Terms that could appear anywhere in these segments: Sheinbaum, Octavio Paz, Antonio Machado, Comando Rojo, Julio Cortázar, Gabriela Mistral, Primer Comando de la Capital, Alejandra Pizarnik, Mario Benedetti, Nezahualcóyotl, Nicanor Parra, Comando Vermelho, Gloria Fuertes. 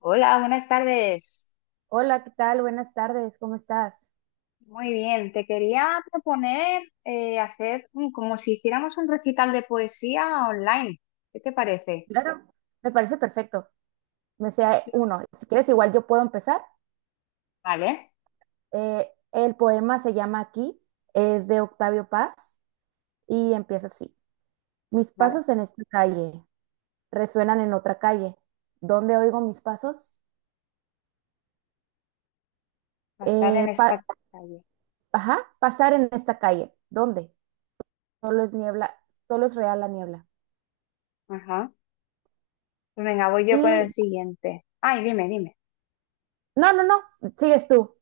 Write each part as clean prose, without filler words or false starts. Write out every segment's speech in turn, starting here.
Hola, buenas tardes. Hola, ¿qué tal? Buenas tardes, ¿cómo estás? Muy bien, te quería proponer hacer como si hiciéramos un recital de poesía online. ¿Qué te parece? Claro, me parece perfecto. Me sea uno. Si quieres, igual yo puedo empezar. Vale, El poema se llama Aquí, es de Octavio Paz y empieza así. Mis vale. pasos en esta calle resuenan en otra calle. ¿Dónde oigo mis pasos? Pasar en Eh, pa- esta calle. ajá, pasar en esta calle. ¿Dónde? Solo es niebla, solo es real la niebla. Ajá. Pues venga, voy yo con el Y siguiente. Ay, dime. no, no, no, sigues tú.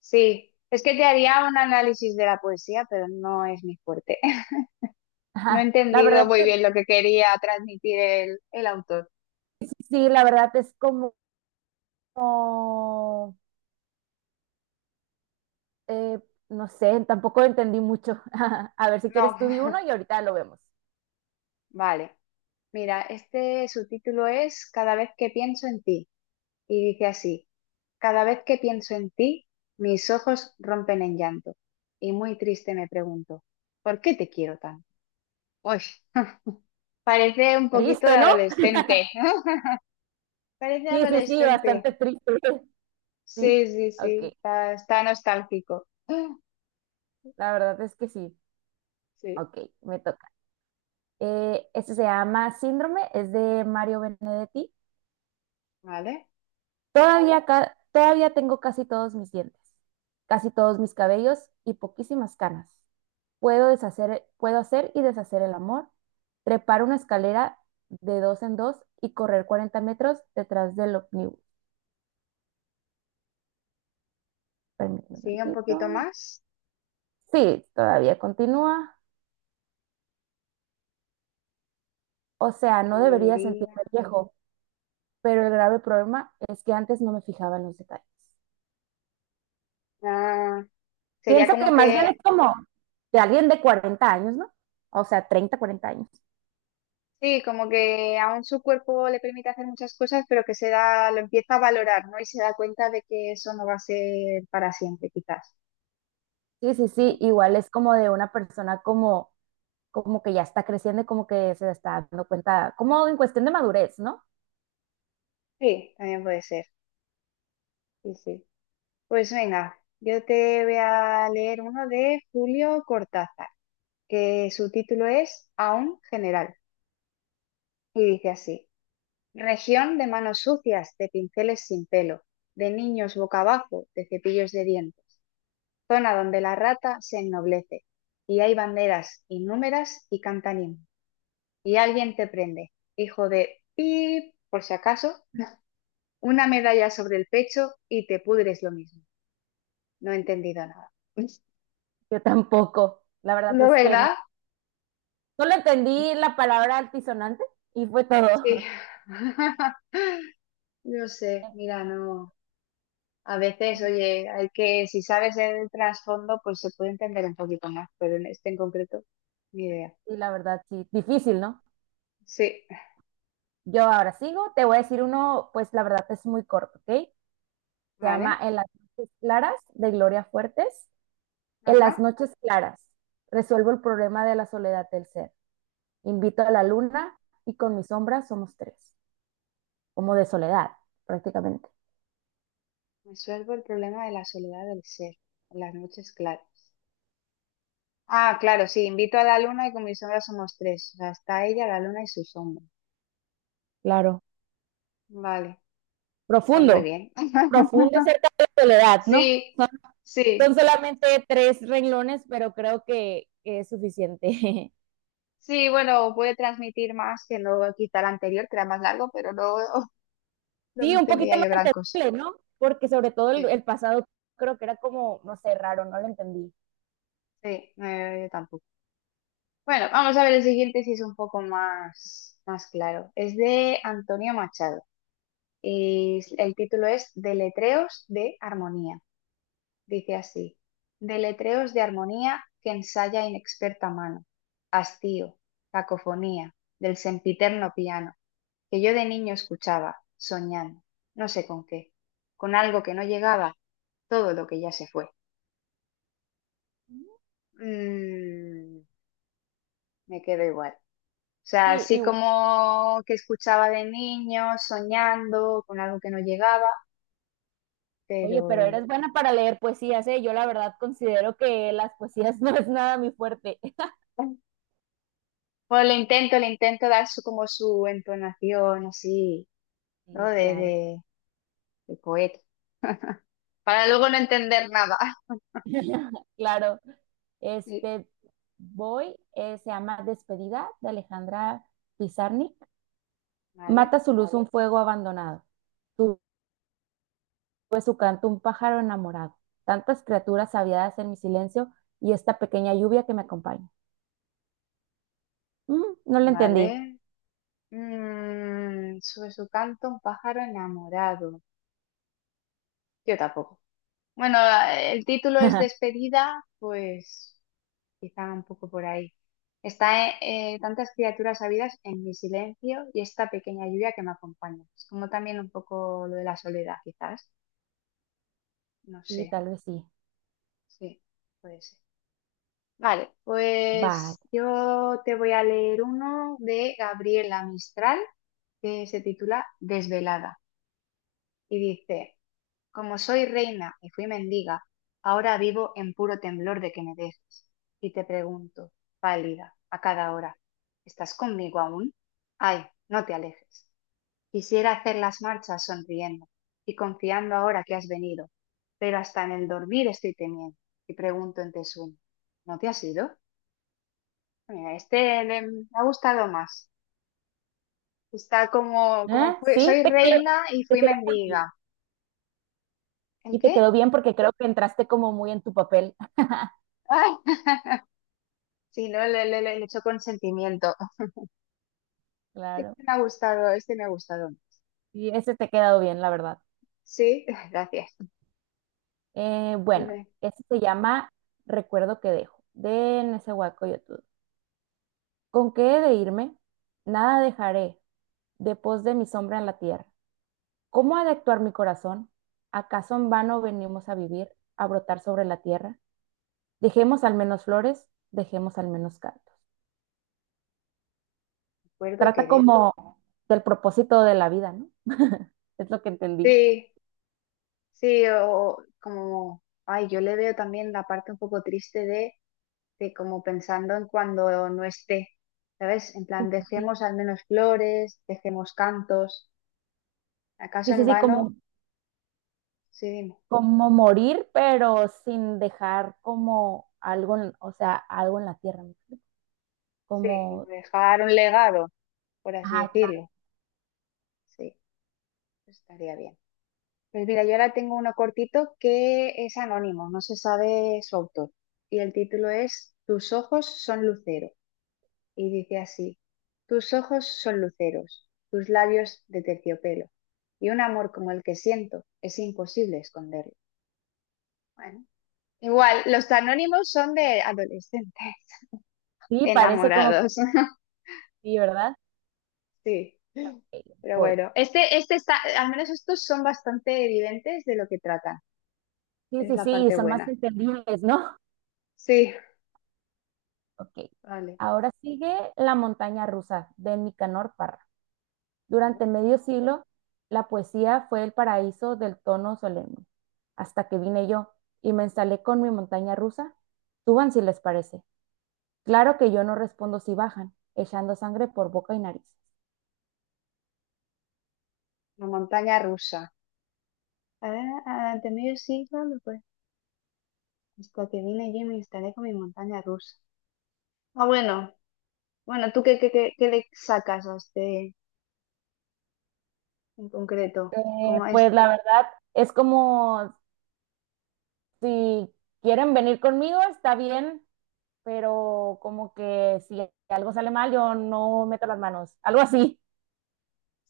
Sí, es que te haría un análisis de la poesía, pero no es mi fuerte. No he Ajá. La entendido verdad, muy bien lo que quería transmitir el autor. sí, sí, la verdad es como... Eh, no sé, tampoco entendí mucho. A ver, si No. quieres tú di uno y ahorita lo vemos. Vale. Mira, este su título es Cada vez que pienso en ti, y dice así: cada vez que pienso en ti, mis ojos rompen en llanto y muy triste me pregunto, ¿por qué te quiero tanto? Uy, parece un poquito de Triste, ¿no? adolescente, parece Sí, sí, sí, adolescente. bastante triste. Sí, Sí, sí, sí, ok. Está nostálgico. La verdad es que sí. Sí, Ok, me toca. Este se llama Síndrome, es de Mario Benedetti. vale. Todavía tengo casi todos mis dientes, casi todos mis cabellos y poquísimas canas. Puedo hacer y deshacer el amor, trepar una escalera de dos en dos y correr 40 metros detrás del ómnibus. Permíteme un Sigue un tantito. poquito más. Sí, todavía continúa. O sea, Que no debería diría? sentirme viejo, pero el grave problema es que antes no me fijaba en los detalles. Ah, sería Pienso que como más que... bien es como de alguien de 40 años, ¿no? O sea, 30, 40 años. Sí, como que aún su cuerpo le permite hacer muchas cosas, pero que se da, lo empieza a valorar, ¿no? Y se da cuenta de que eso no va a ser para siempre, quizás, Sí, sí, sí, ¿no? igual es como de una persona como que ya está creciendo y como que se está dando cuenta, como en cuestión de madurez, ¿no? Sí, también puede ser. Sí, sí. Pues venga, yo te voy a leer uno de Julio Cortázar, que su título es Aún General, y dice así: Región de manos sucias, de pinceles sin pelo, de niños boca abajo, de cepillos de dientes, zona donde la rata se ennoblece, y hay banderas innúmeras y cantanín, y alguien te prende, hijo de pip, por si acaso, una medalla sobre el pecho y te pudres lo mismo. No he entendido nada. Yo tampoco, la verdad ¿No, es que no. verdad? Solo entendí la palabra altisonante y fue todo. Sí. Yo sé, mira, no. A veces, oye, hay que, si sabes el trasfondo, pues se puede entender un poquito más, pero en este en concreto, ni idea. Y la verdad, sí, difícil, ¿no? Sí, Yo ahora sigo, te voy a decir uno, pues la verdad es muy corto, ¿ok? Se llama vale. En las noches claras, de Gloria Fuertes. En las Ajá. noches claras, resuelvo el problema de la soledad del ser. Invito a la luna y con mi sombra somos tres. Como de soledad, prácticamente. Resuelvo el problema de la soledad del ser, en las noches claras. Ah, claro, sí, invito a la luna y con mi sombra somos tres. O sea, está ella, la luna y su sombra. ¿No? Claro. Vale, pues muy Profundo, bien. profundo acerca de la soledad, ¿no? Sí, Son sí, solamente tres renglones, pero creo que es suficiente. sí, bueno, puede transmitir más que no quita el anterior, que era más largo, pero no, no Sí, un poquito entendía más yo gran cosa. entendible, ¿no? Porque sobre todo el, Sí, el pasado creo que era como, no sé, raro, no lo entendí. sí, yo tampoco. Bueno, vamos a ver el siguiente si es un poco más, más claro. Es de Antonio Machado. Y el título es Deletreos de Armonía. Dice así: Deletreos de Armonía que ensaya inexperta mano, hastío, cacofonía, del sempiterno piano, que yo de niño escuchaba, soñando, no sé con qué, con algo que no llegaba, todo lo que ya se fue. Mm, me quedo igual. O sea, Sí, así igual. como que escuchaba de niño, soñando, con algo que no llegaba, Oye, pero pero... eres buena para leer poesías, ¿eh? Yo la verdad considero que las poesías no es nada mi fuerte. Bueno, le intento dar su, como su entonación así, ¿no? Sí, claro. De poeta, para luego no entender nada. Claro. Sí. Este, voy, se llama Despedida, de Alejandra Pizarnik. Vale, Mata su luz un fuego abandonado. Tuve su canto un pájaro enamorado. Tantas criaturas aviadas en mi silencio y esta pequeña lluvia que me acompaña. No la entendí. vale. Mm, sobre su canto, un pájaro enamorado. Yo tampoco. Bueno, el título es Despedida, pues quizá un poco por ahí. Está tantas criaturas habidas en mi silencio y esta pequeña lluvia que me acompaña. Es como también un poco lo de la soledad, quizás. No sé, Sí, tal vez sí. sí. Puede ser. Vale, Vale. pues yo te voy a leer uno de Gabriela Mistral que se titula Desvelada y dice: Como soy reina y fui mendiga, ahora vivo en puro temblor de que me dejes. Y te pregunto, pálida, a cada hora, ¿estás conmigo aún? Ay, no te alejes. Quisiera hacer las marchas sonriendo y confiando ahora que has venido, pero hasta en el dormir estoy temiendo y pregunto en te sueño, ¿no te has ido? Mira, este me ha gustado más. Está como, como ¿Eh? Sí, soy te quedó, reina y te fui quedó muy mendiga. bien. ¿El Y te qué? quedó bien porque creo que entraste como muy en tu papel. Ay, sí, no, le echo consentimiento. Claro. Este me ha gustado, este me ha gustado. Y ese te ha quedado bien, la verdad. Sí, gracias. Bueno, Recuerdo este se llama Recuerdo que dejo, de Nezahualcóyotl. ¿Con qué he de irme? Nada dejaré, de pos de mi sombra en la tierra. ¿Cómo ha de actuar mi corazón? ¿Acaso en vano venimos a vivir, a brotar sobre la tierra? Dejemos al menos flores, dejemos al menos cantos. que Trata dejo. como del propósito de la vida, ¿no? Es lo que entendí. Sí, sí, o como, ay, yo le veo también la parte un poco triste de como pensando en cuando no esté, ¿sabes? En Sí, plan, sí, sí. dejemos al menos flores, dejemos cantos. ¿Acaso Sí, en sí, sí, vano? como, Sí, dime. como morir, pero sin dejar como algo, o sea, algo en la tierra, ¿no? Sí, como Como, dejar un legado, por así ajá, claro. decirlo. Sí, estaría bien. Pues mira, yo ahora tengo uno cortito que es anónimo, no se sabe su autor. Y el título es Tus ojos son lucero. Y dice así: tus ojos son luceros, tus labios de terciopelo. Y un amor como el que siento es imposible esconderlo. Bueno, igual, los anónimos son de adolescentes Sí, parece como que enamorados. sí, ¿verdad? Sí. Ok, Pero voy. bueno, este está, al menos estos son bastante evidentes de lo que tratan. Sí, Es sí, la sí, y parte son más buena. entendibles, ¿no? Sí, Ok. vale, Ahora sigue La montaña rusa, de Nicanor Parra. vale. Durante medio siglo, la poesía fue el paraíso del tono solemne. Hasta que vine yo y me instalé con mi montaña rusa. Suban si les parece. Claro que yo no respondo si bajan echando sangre por boca y nariz. La montaña rusa. Ah, ah, ante medio siglo, no, pues, hasta que vine yo y me instalé con mi montaña rusa. Ah, bueno, bueno, ¿tú qué le sacas a este en concreto? Eh, Como es... pues la verdad es como, si quieren venir conmigo, está bien, pero como que si algo sale mal, yo no meto las manos, algo así.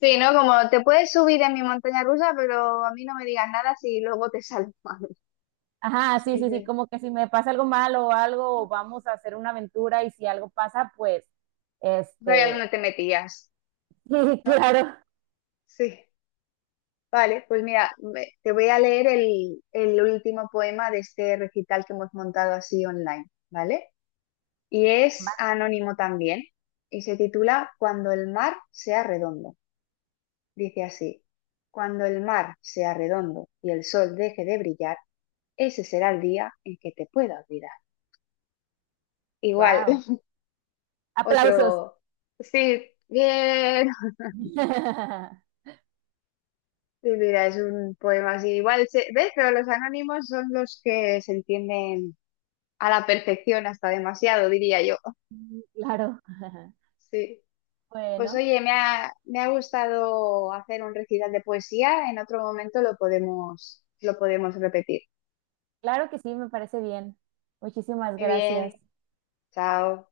Sí, ¿no? Como te puedes subir en mi montaña rusa, pero a mí no me digas nada si luego te sale mal. Ajá, sí, Sí, sí, sí, sí. como que si me pasa algo malo o algo, vamos a hacer una aventura y si algo pasa, pues, Vaya este, dónde te metías, sí, ¿no? claro, Sí. Vale, pues mira, te voy a leer el último poema de este recital que hemos montado así online, ¿vale? Y es anónimo también, y se titula Cuando el mar sea redondo. Dice así: cuando el mar sea redondo y el sol deje de brillar, ese será el día en que te pueda olvidar. Igual, wow, aplausos. otro... Sí, bien. Sí, mira, es un poema así. Igual, se... ¿ves? Pero los anónimos son los que se entienden a la perfección, hasta demasiado, diría yo. Claro, Sí. Pues bueno, oye, me ha gustado hacer un recital de poesía. En otro momento lo podemos repetir. claro que sí, me parece bien. Muchísimas Muy gracias. bien. Chao.